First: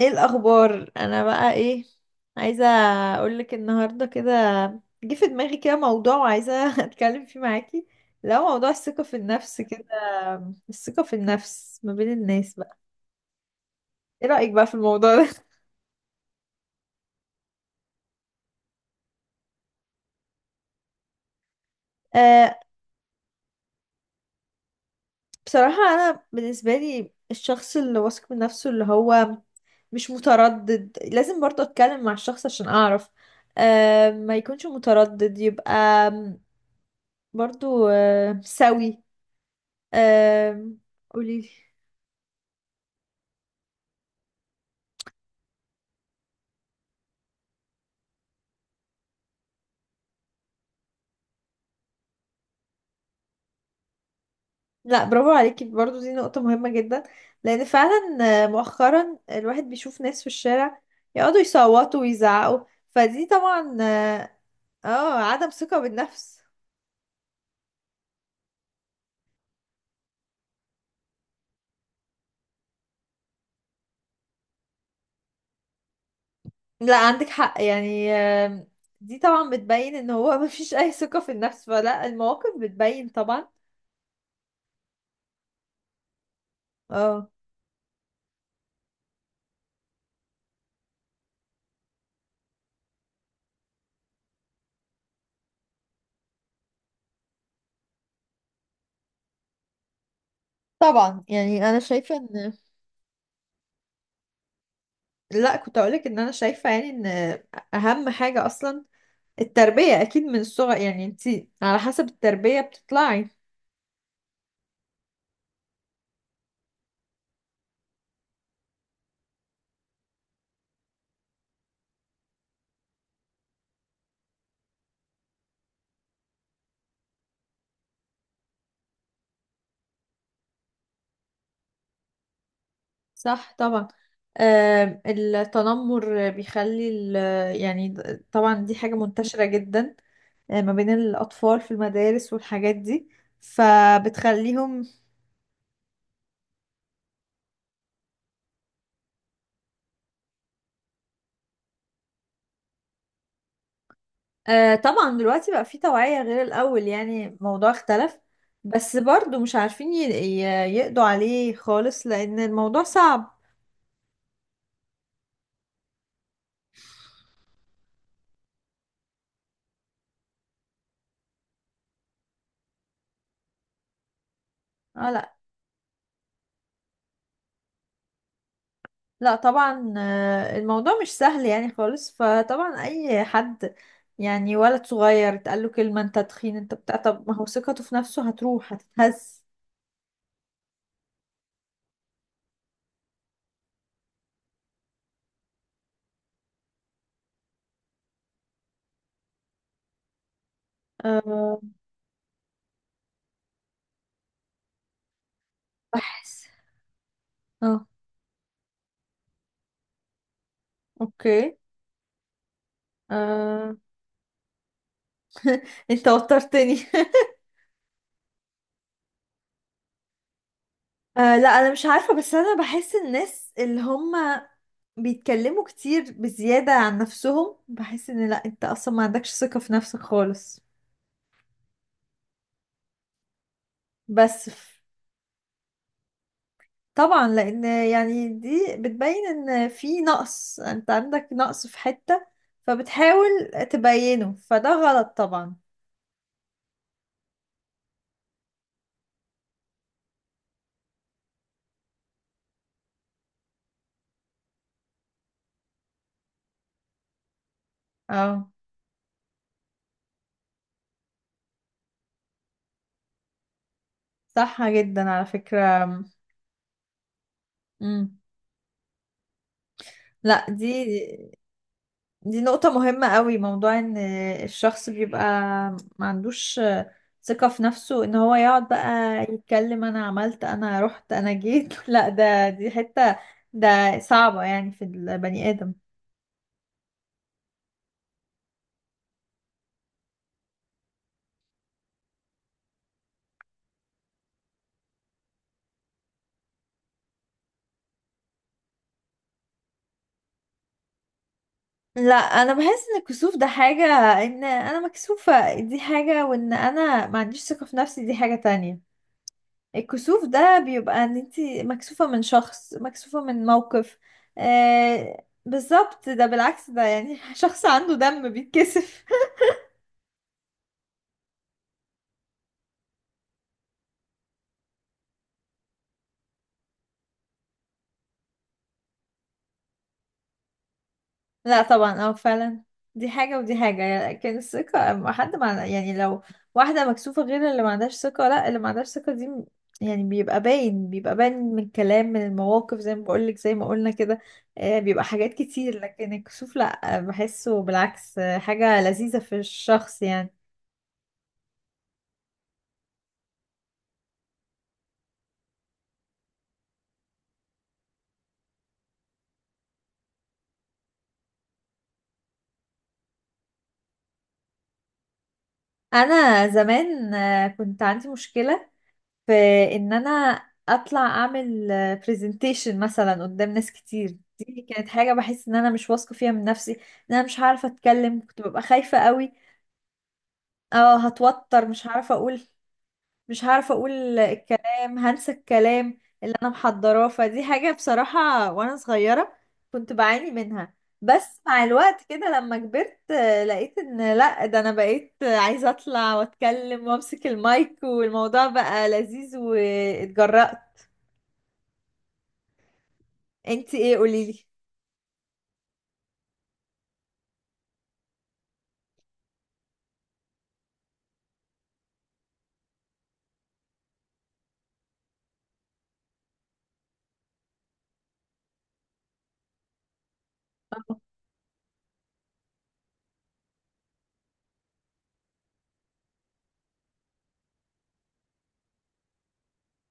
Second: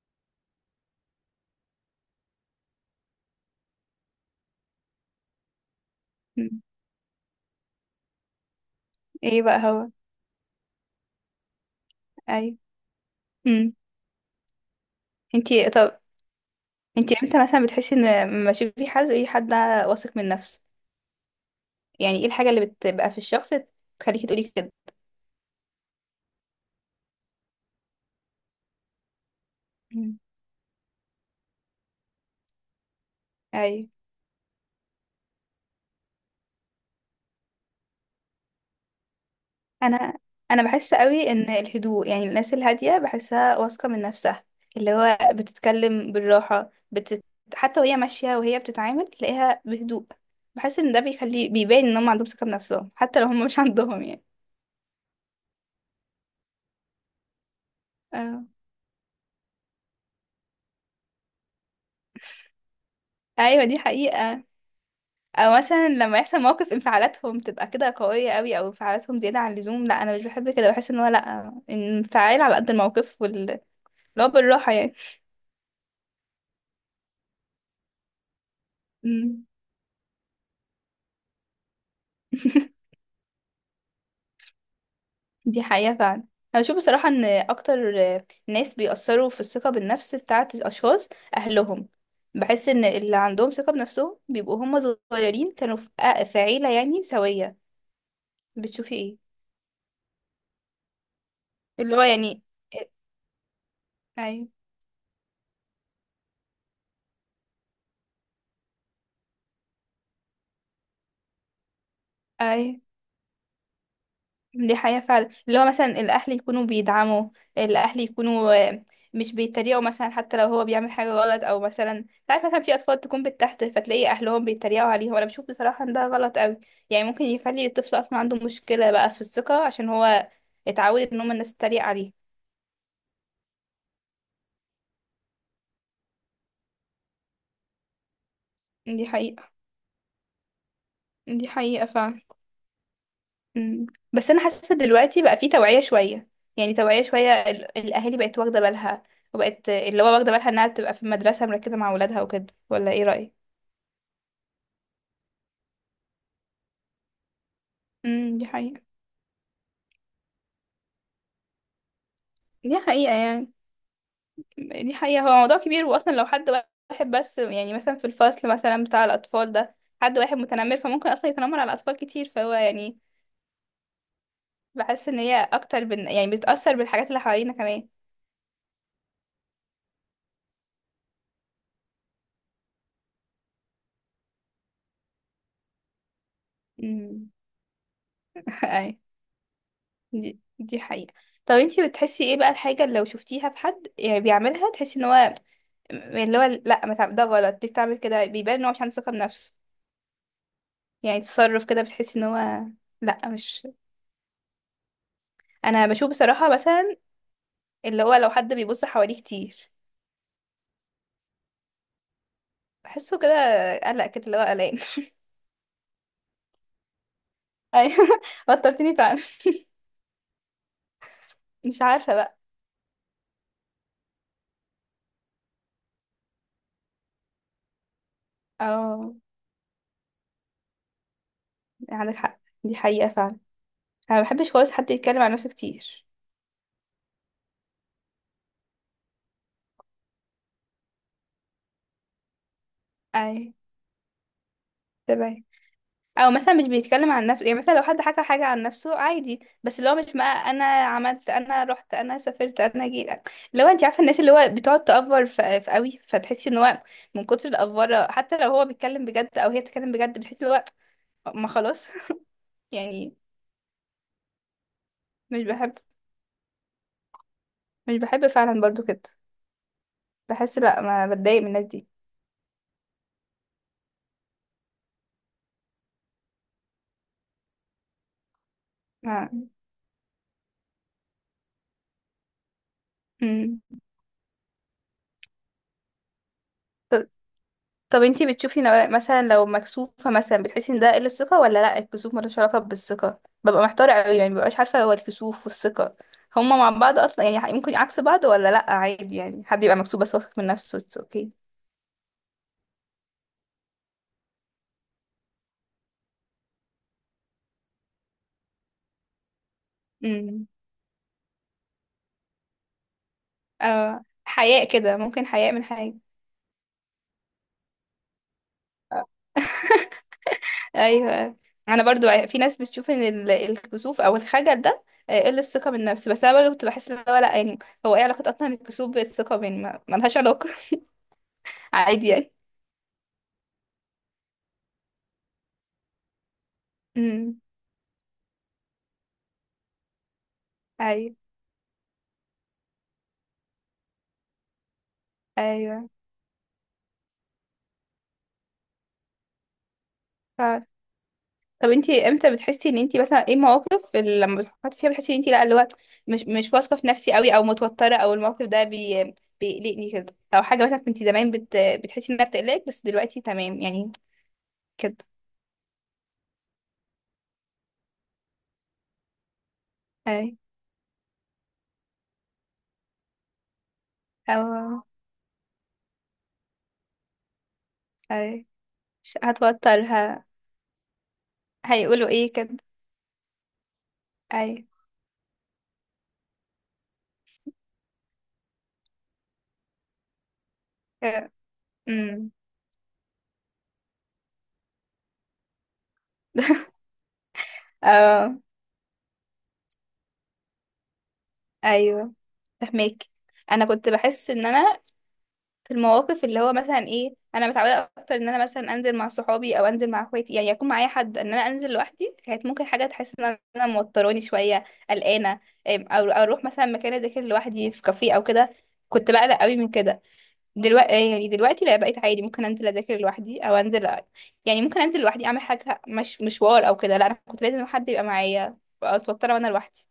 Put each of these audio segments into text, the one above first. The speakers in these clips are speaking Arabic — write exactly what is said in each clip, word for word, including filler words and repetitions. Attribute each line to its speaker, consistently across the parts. Speaker 1: ايه الاخبار؟ انا بقى ايه عايزه اقولك النهارده كده. جه في دماغي كده موضوع وعايزه
Speaker 2: مم.
Speaker 1: اتكلم فيه معاكي. لو موضوع الثقه في
Speaker 2: ايه بقى
Speaker 1: النفس كده،
Speaker 2: هو؟
Speaker 1: الثقه في النفس ما بين الناس
Speaker 2: ايوه.
Speaker 1: بقى.
Speaker 2: امم.
Speaker 1: ايه رايك بقى في الموضوع ده؟
Speaker 2: انتي طب انتي امتى مثلا بتحسي ان لما تشوفي حد، اي حد واثق من نفسه، يعني ايه الحاجه
Speaker 1: آه،
Speaker 2: اللي بتبقى في الشخص تخليكي تقولي كده؟
Speaker 1: بصراحه انا بالنسبه لي الشخص اللي واثق من نفسه اللي هو مش
Speaker 2: مم.
Speaker 1: متردد. لازم برضه اتكلم مع الشخص عشان اعرف.
Speaker 2: ايوه.
Speaker 1: آه ما يكونش متردد، يبقى برضه آه سوي.
Speaker 2: انا انا
Speaker 1: آه،
Speaker 2: بحس قوي
Speaker 1: قولي.
Speaker 2: ان الهدوء، يعني الناس الهاديه بحسها واثقه من نفسها، اللي هو بتتكلم بالراحه بتت... حتى وهي ماشيه وهي بتتعامل تلاقيها بهدوء. بحس ان ده بيخلي، بيبان ان هم عندهم ثقه بنفسهم حتى لو هم مش عندهم يعني.
Speaker 1: لا، برافو عليكي، برضو دي نقطة مهمة جدا لأن فعلا،
Speaker 2: اه.
Speaker 1: آه، مؤخرا الواحد بيشوف ناس في الشارع يقعدوا يصوتوا ويزعقوا، فدي
Speaker 2: ايوه،
Speaker 1: طبعا
Speaker 2: دي
Speaker 1: اه،
Speaker 2: حقيقه.
Speaker 1: آه، عدم
Speaker 2: او
Speaker 1: ثقة
Speaker 2: مثلا لما
Speaker 1: بالنفس.
Speaker 2: يحصل موقف انفعالاتهم تبقى كده قوية قوي، او انفعالاتهم زيادة عن اللزوم، لا انا مش بحب كده. بحس ان هو لا، انفعال على قد الموقف، وال اللي هو بالراحة يعني.
Speaker 1: لا، عندك حق يعني، آم، دي
Speaker 2: مم.
Speaker 1: طبعا بتبين ان هو مفيش أي ثقة في النفس، فلا المواقف بتبين طبعا.
Speaker 2: دي حقيقة فعلا. انا بشوف بصراحة ان
Speaker 1: اه،
Speaker 2: اكتر ناس بيأثروا في الثقة بالنفس بتاعة الاشخاص اهلهم. بحس ان اللي عندهم ثقة بنفسهم بيبقوا هم صغيرين، كانوا في في عيلة يعني سوية. بتشوفي ايه؟
Speaker 1: طبعا يعني انا
Speaker 2: اللي هو
Speaker 1: شايفة
Speaker 2: يعني،
Speaker 1: ان،
Speaker 2: اي.
Speaker 1: لا كنت اقولك ان انا شايفة يعني ان اهم حاجة اصلا التربية، اكيد من الصغر. يعني انتي على حسب التربية
Speaker 2: اي،
Speaker 1: بتطلعي.
Speaker 2: دي حقيقة فعلا. اللي هو مثلا الأهل يكونوا بيدعموا، الأهل يكونوا آه، مش بيتريقوا مثلا حتى لو هو بيعمل حاجة غلط، أو مثلا تعرف مثلا في أطفال تكون بالتحت فتلاقي أهلهم بيتريقوا عليهم. أنا بشوف بصراحة إن ده غلط أوي. يعني ممكن يخلي الطفل أصلا عنده مشكلة بقى في الثقة، عشان هو اتعود إن هما الناس تتريق عليه.
Speaker 1: صح طبعا. آم، التنمر بيخلي ال- يعني د- طبعا دي حاجة
Speaker 2: دي
Speaker 1: منتشرة
Speaker 2: حقيقة.
Speaker 1: جدا، آه، ما بين
Speaker 2: دي
Speaker 1: الأطفال في
Speaker 2: حقيقة فعلا.
Speaker 1: المدارس والحاجات دي
Speaker 2: مم. بس أنا حاسة
Speaker 1: فبتخليهم.
Speaker 2: دلوقتي بقى في توعية شوية، يعني توعية شوية، ال- الأهالي بقت واخدة بالها، وبقت اللي هو واخدة بالها إنها تبقى في المدرسة مركزة مع ولادها وكده، ولا إيه رأيك؟
Speaker 1: آه، طبعا دلوقتي بقى في توعية غير الأول، يعني الموضوع اختلف.
Speaker 2: امم، دي حقيقة.
Speaker 1: بس برضو مش عارفين ي- ي- يقضوا عليه خالص لأن
Speaker 2: دي
Speaker 1: الموضوع
Speaker 2: حقيقة
Speaker 1: صعب.
Speaker 2: يعني. دي حقيقة. هو موضوع كبير. واصلا لو حد واحد بس يعني مثلا في الفصل مثلا بتاع الاطفال ده، حد واحد متنمر فممكن اصلا يتنمر على اطفال كتير، فهو يعني بحس
Speaker 1: اه،
Speaker 2: ان
Speaker 1: لا
Speaker 2: هي اكتر بن... يعني بتأثر بالحاجات اللي حوالينا كمان.
Speaker 1: لا طبعا، آه، الموضوع مش سهل يعني خالص. فطبعا اي حد، يعني ولد صغير اتقال له كلمة انت تخين انت بتاع، طب
Speaker 2: امم.
Speaker 1: ما هو ثقته في نفسه هتروح
Speaker 2: اي.
Speaker 1: هتتهز.
Speaker 2: دي... دي حقيقة. طب انتي بتحسي ايه بقى الحاجة اللي لو شفتيها في حد يعني بيعملها، تحسي ان هو اللي هو لا، ما تعمل- ده غلط، ليه بتعمل كده؟ بيبان ان هو مش عنده ثقة بنفسه. يعني
Speaker 1: أه،
Speaker 2: تصرف كده بتحسي ان هو لا، مش. انا بشوف
Speaker 1: بحس،
Speaker 2: بصراحة مثلا
Speaker 1: اه،
Speaker 2: اللي هو لو حد بيبص حواليه كتير
Speaker 1: اوكي،
Speaker 2: بحسه كده،
Speaker 1: أه،
Speaker 2: قلق كده اللي هو قلقان.
Speaker 1: انت وترتني.
Speaker 2: ايوه، وترتيني فعلا.
Speaker 1: أه، لا انا
Speaker 2: مش
Speaker 1: مش عارفة
Speaker 2: عارفه
Speaker 1: بس
Speaker 2: بقى.
Speaker 1: انا بحس الناس اللي هم بيتكلموا كتير بزيادة عن نفسهم، بحس ان لا انت اصلا ما
Speaker 2: اه،
Speaker 1: عندكش ثقة في نفسك خالص.
Speaker 2: عندك حق، دي حقيقه فعلا. انا ما
Speaker 1: بس
Speaker 2: بحبش خالص حد يتكلم عن نفسه كتير.
Speaker 1: طبعا، لان يعني دي بتبين ان في نقص. انت عندك نقص في حتة فبتحاول
Speaker 2: اي.
Speaker 1: تبينه، فده غلط
Speaker 2: تمام.
Speaker 1: طبعا.
Speaker 2: او مثلا مش بيتكلم عن نفسه، يعني مثلا لو حد حكى حاجه عن نفسه عادي بس اللي هو مش بقى انا عملت انا رحت انا سافرت انا جيت، اللي هو انت عارفه الناس اللي هو بتقعد تأفور في في قوي، فتحسي ان هو من كتر الأفورة حتى
Speaker 1: اه،
Speaker 2: لو هو بيتكلم بجد او هي بتتكلم بجد، بتحسي اللي هو ما خلاص. يعني
Speaker 1: صح جدا على
Speaker 2: مش بحب.
Speaker 1: فكرة.
Speaker 2: مش
Speaker 1: مم.
Speaker 2: بحب فعلا برضو كده.
Speaker 1: لا،
Speaker 2: بحس
Speaker 1: دي
Speaker 2: لا، ما بتضايق من الناس دي.
Speaker 1: دي نقطة مهمة قوي، موضوع ان الشخص بيبقى ما عندوش ثقة في نفسه ان هو يقعد بقى
Speaker 2: ما.
Speaker 1: يتكلم انا عملت انا رحت انا جيت. لا، ده دي حتة
Speaker 2: مم.
Speaker 1: ده صعبة يعني في البني آدم.
Speaker 2: ط- طب انتي بتشوفي نوع- مثلا لو مكسوفة مثلا بتحسي ان ده قلة ثقة ولا لا؟ الكسوف ملوش علاقة بالثقة؟ ببقى محتارة قوي، يعني مببقاش عارفة هو الكسوف والثقة هما مع بعض اصلا، يعني ممكن عكس بعض ولا لا، عادي يعني حد يبقى مكسوف بس واثق من نفسه اتس اوكي.
Speaker 1: لا، انا بحس ان الكسوف ده حاجة. ان انا مكسوفة دي حاجة، وان انا ما عنديش ثقة في نفسي دي حاجة تانية. الكسوف
Speaker 2: امم.
Speaker 1: ده بيبقى ان انتي مكسوفة من شخص، مكسوفة من موقف.
Speaker 2: اه، حياء كده،
Speaker 1: آه،
Speaker 2: ممكن حياء من حاجة.
Speaker 1: بالظبط، ده بالعكس ده يعني شخص عنده دم بيتكسف.
Speaker 2: ايوه، أيوة. انا برضو ع- في ناس بتشوف ان ال- الكسوف او الخجل ده آه، قل الثقه بالنفس، بس انا برضو كنت بحس ان هو لا يعني، هو ايه علاقه اصلا الكسوف بالثقه يعني، ما ما لهاش علاقه.
Speaker 1: لا طبعا،
Speaker 2: عادي
Speaker 1: اه
Speaker 2: يعني.
Speaker 1: فعلا، دي حاجة ودي حاجة. لكن الثقة ما حد مع، يعني لو واحدة مكسوفة
Speaker 2: امم.
Speaker 1: غير اللي ما عندهاش ثقة. لا، اللي ما عندهاش ثقة دي م- يعني بيبقى باين،
Speaker 2: ايوه.
Speaker 1: بيبقى باين من الكلام من المواقف، زي ما بقولك زي ما قلنا كده. آه، بيبقى حاجات كتير،
Speaker 2: ايوه.
Speaker 1: لكن الكسوف لا، آه، بحسه بالعكس، آه، حاجة لذيذة في الشخص يعني.
Speaker 2: ف... طب انتي امتى بتحسي ان انتي مثلا ايه مواقف اللي لما بتحطي فيها بتحسي ان انتي لا اللي هو مش مش واثقه في نفسي قوي او متوتره، او الموقف ده بي... بيقلقني كده، او حاجه مثلا كنتي زمان بت... بتحسي انها بتقلقك بس دلوقتي تمام يعني، كده.
Speaker 1: أنا زمان، آه، كنت عندي مشكلة في ان انا
Speaker 2: اي،
Speaker 1: اطلع اعمل برزنتيشن مثلا قدام ناس كتير. دي
Speaker 2: او
Speaker 1: كانت حاجة بحس ان انا مش واثقة فيها من نفسي، ان انا مش عارفة اتكلم. كنت
Speaker 2: اي،
Speaker 1: ببقى خايفة
Speaker 2: مش
Speaker 1: قوي.
Speaker 2: هتوترها،
Speaker 1: اه، هتوتر، مش
Speaker 2: هيقولوا
Speaker 1: عارفة
Speaker 2: ايه
Speaker 1: اقول،
Speaker 2: كده.
Speaker 1: مش عارفة اقول
Speaker 2: ايوه.
Speaker 1: الكلام، هنسى الكلام اللي انا محضراه. فدي حاجة بصراحة وانا صغيرة كنت بعاني منها.
Speaker 2: آه.
Speaker 1: بس مع الوقت
Speaker 2: امم.
Speaker 1: كده لما كبرت، آه، لقيت ان لا، ده انا بقيت عايزة اطلع واتكلم وامسك المايك،
Speaker 2: اه.
Speaker 1: والموضوع بقى لذيذ واتجرأت.
Speaker 2: ايوه. فهمك. انا
Speaker 1: انت
Speaker 2: كنت
Speaker 1: ايه،
Speaker 2: بحس
Speaker 1: قوليلي.
Speaker 2: ان انا في المواقف اللي هو مثلا ايه، انا متعوده اكتر ان انا مثلا انزل مع صحابي او انزل مع اخواتي، يعني يكون معايا حد، ان انا انزل لوحدي كانت ممكن حاجه تحس ان انا موتراني شويه، قلقانه. أم، او أو اروح مثلا مكان اذاكر لوحدي في كافيه او كده، كنت بقلق قوي من كده. دلوقتي يعني دلوقتي لا، بقيت عادي. ممكن انزل اذاكر لوحدي او انزل أ- يعني ممكن انزل لوحدي اعمل حاجه، مش مشوار او كده، لا انا كنت لازم حد يبقى معايا، اتوتر وانا لوحدي.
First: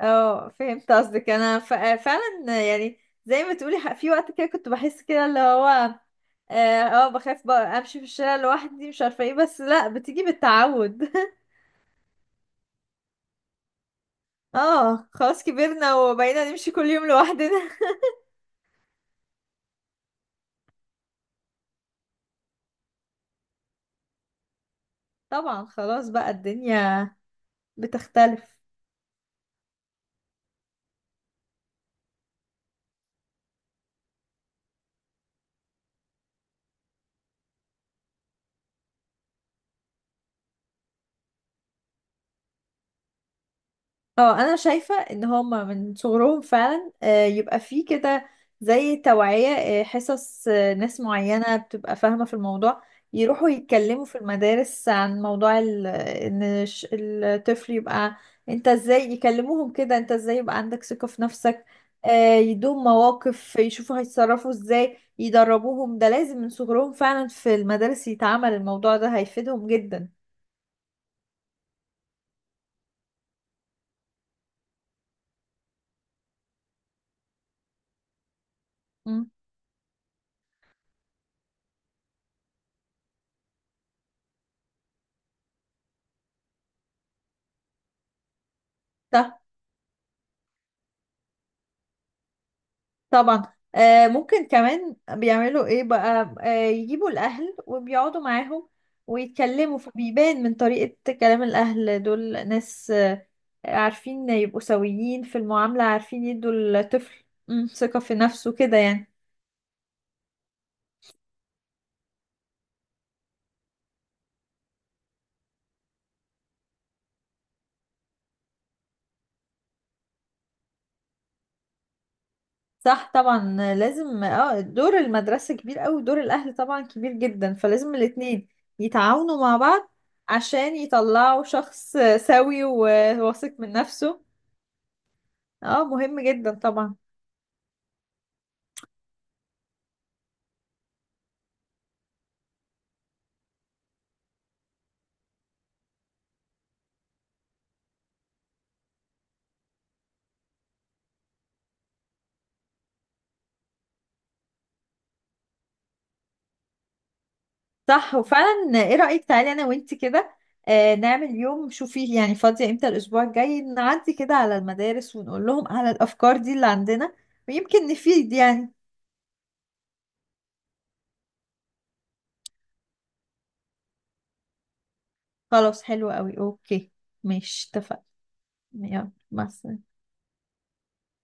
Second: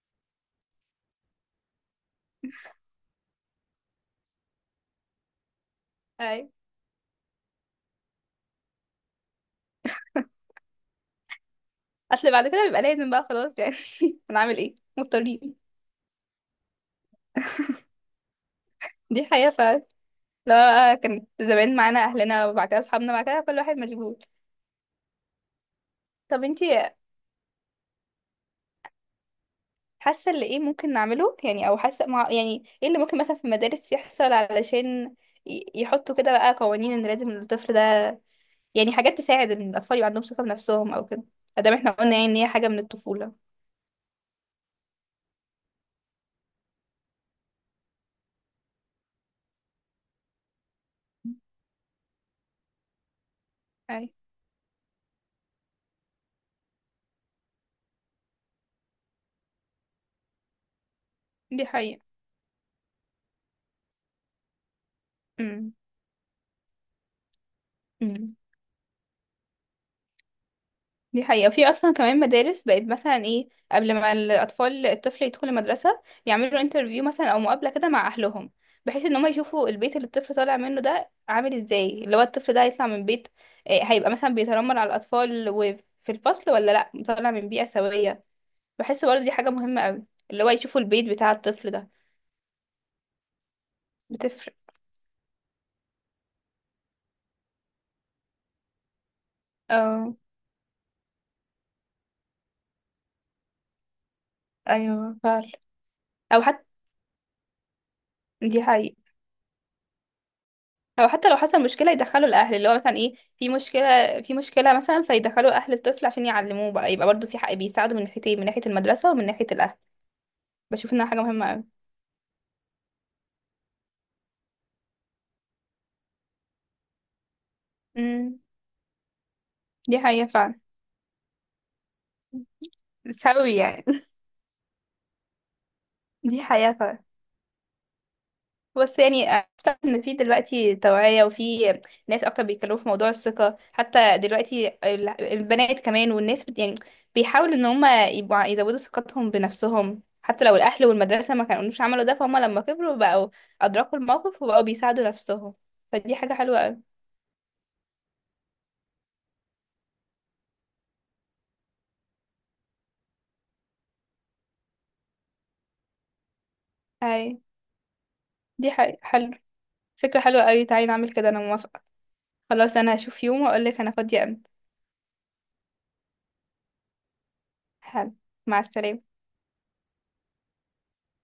Speaker 1: اه، فهمت قصدك. انا ف- فعلا يعني، زي ما تقولي، ح- في وقت كده كنت بحس كده اللي هو،
Speaker 2: اي،
Speaker 1: اه، آه، بخاف بقى امشي في الشارع لوحدي مش عارفه ايه، بس لا بتيجي بالتعود.
Speaker 2: اصل بعد كده بيبقى لازم بقى خلاص يعني. هنعمل ايه،
Speaker 1: اه، خلاص
Speaker 2: مضطرين.
Speaker 1: كبرنا وبقينا نمشي كل يوم لوحدنا.
Speaker 2: دي حقيقه فعلا. لا، كانت زمان معانا اهلنا، وبعد كده اصحابنا، بعد كده كل واحد مشغول.
Speaker 1: طبعا خلاص، بقى
Speaker 2: طب انتي
Speaker 1: الدنيا بتختلف.
Speaker 2: حاسه اللي ايه ممكن نعمله يعني، او حاسه مع يعني، ايه اللي ممكن مثلا في المدارس يحصل علشان ي- يحطوا كده بقى قوانين ان لازم الطفل ده، يعني حاجات تساعد ان الاطفال يبقى عندهم ثقه بنفسهم او كده، ادام احنا قلنا يعني ان هي حاجه من الطفوله.
Speaker 1: اه، انا شايفة ان هما من صغرهم فعلا، آه، يبقى فيه كده زي توعية، آه، حصص، آه، ناس معينة بتبقى فاهمة في الموضوع يروحوا يتكلموا
Speaker 2: اي،
Speaker 1: في المدارس عن موضوع ال- ان الش- الطفل يبقى انت ازاي، يكلموهم كده انت ازاي يبقى عندك ثقة في نفسك.
Speaker 2: دي حقيقة.
Speaker 1: آه، يدوم مواقف يشوفوا هيتصرفوا ازاي،
Speaker 2: امم.
Speaker 1: يدربوهم. ده لازم من صغرهم فعلا في المدارس
Speaker 2: امم.
Speaker 1: يتعمل الموضوع ده، هيفيدهم جدا.
Speaker 2: دي حقيقة. في أصلا كمان مدارس بقت مثلا إيه قبل ما الأطفال الطفل يدخل المدرسة، يعملوا انترفيو مثلا أو مقابلة كده مع أهلهم، بحيث إن هما
Speaker 1: مم.
Speaker 2: يشوفوا البيت اللي الطفل طالع منه ده عامل إزاي، اللي هو الطفل ده هيطلع من بيت إيه، هيبقى مثلا بيتنمر على الأطفال وفي الفصل، ولا لأ طالع من بيئة سوية. بحس برضه دي حاجة مهمة أوي، اللي هو يشوفوا البيت بتاع الطفل ده.
Speaker 1: طبعا، آه ممكن كمان بيعملوا ايه بقى، آه يجيبوا الاهل وبيقعدوا معاهم ويتكلموا،
Speaker 2: بتفرق.
Speaker 1: فبيبان من طريقة كلام الاهل دول ناس آه عارفين يبقوا
Speaker 2: ايوه
Speaker 1: سويين في
Speaker 2: فعلا.
Speaker 1: المعاملة، عارفين
Speaker 2: او
Speaker 1: يدوا
Speaker 2: حتى،
Speaker 1: الطفل، مم، ثقة في نفسه
Speaker 2: دي
Speaker 1: كده
Speaker 2: حقيقة.
Speaker 1: يعني.
Speaker 2: او حتى لو حصل مشكله يدخلوا الاهل، اللي هو مثلا ايه في مشكله، في مشكله مثلا فيدخلوا اهل الطفل عشان يعلموه بقى، يبقى برضو في حق بيساعدوا من ناحيتين، من ناحيه المدرسه ومن ناحيه الاهل. بشوف انها حاجه مهمه قوي.
Speaker 1: صح طبعا، آه، لازم اه دور المدرسة كبير قوي، دور الاهل طبعا كبير جدا، فلازم
Speaker 2: امم.
Speaker 1: الاتنين يتعاونوا مع بعض
Speaker 2: دي حقيقه فعلا.
Speaker 1: عشان يطلعوا شخص آه، سوي وواثق
Speaker 2: سوي
Speaker 1: من
Speaker 2: يعني.
Speaker 1: نفسه. اه، مهم
Speaker 2: دي
Speaker 1: جدا
Speaker 2: حقيقه
Speaker 1: طبعا.
Speaker 2: فعلا. بس يعني اعتقد ان في دلوقتي توعية، وفي ناس اكتر بيتكلموا في موضوع الثقة، حتى دلوقتي ال- البنات كمان والناس بت يعني بيحاولوا ان هم يبقوا ع- يزودوا ثقتهم بنفسهم، حتى لو الاهل والمدرسة ما كانوش عملوا ده فهم لما كبروا بقوا ادركوا الموقف وبقوا بيساعدوا نفسهم. فدي حاجة حلوة قوي.
Speaker 1: صح، وفعلا ايه رأيك، تعالي انا وانتي كده، آه نعمل يوم، شوفي يعني فاضية امتى الاسبوع الجاي، نعدي كده على المدارس ونقول لهم على الافكار دي اللي عندنا
Speaker 2: اي،
Speaker 1: ويمكن نفيد
Speaker 2: دي
Speaker 1: يعني.
Speaker 2: حاجة حلو. فكرة حلوة قوي، تعالي نعمل كده، انا موافقة. خلاص انا هشوف يوم واقول لك انا فاضية امتى.
Speaker 1: خلاص، حلو قوي، اوكي. ماشي، اتفقنا.
Speaker 2: حلو. مع السلامة.
Speaker 1: يلا، مع السلامة.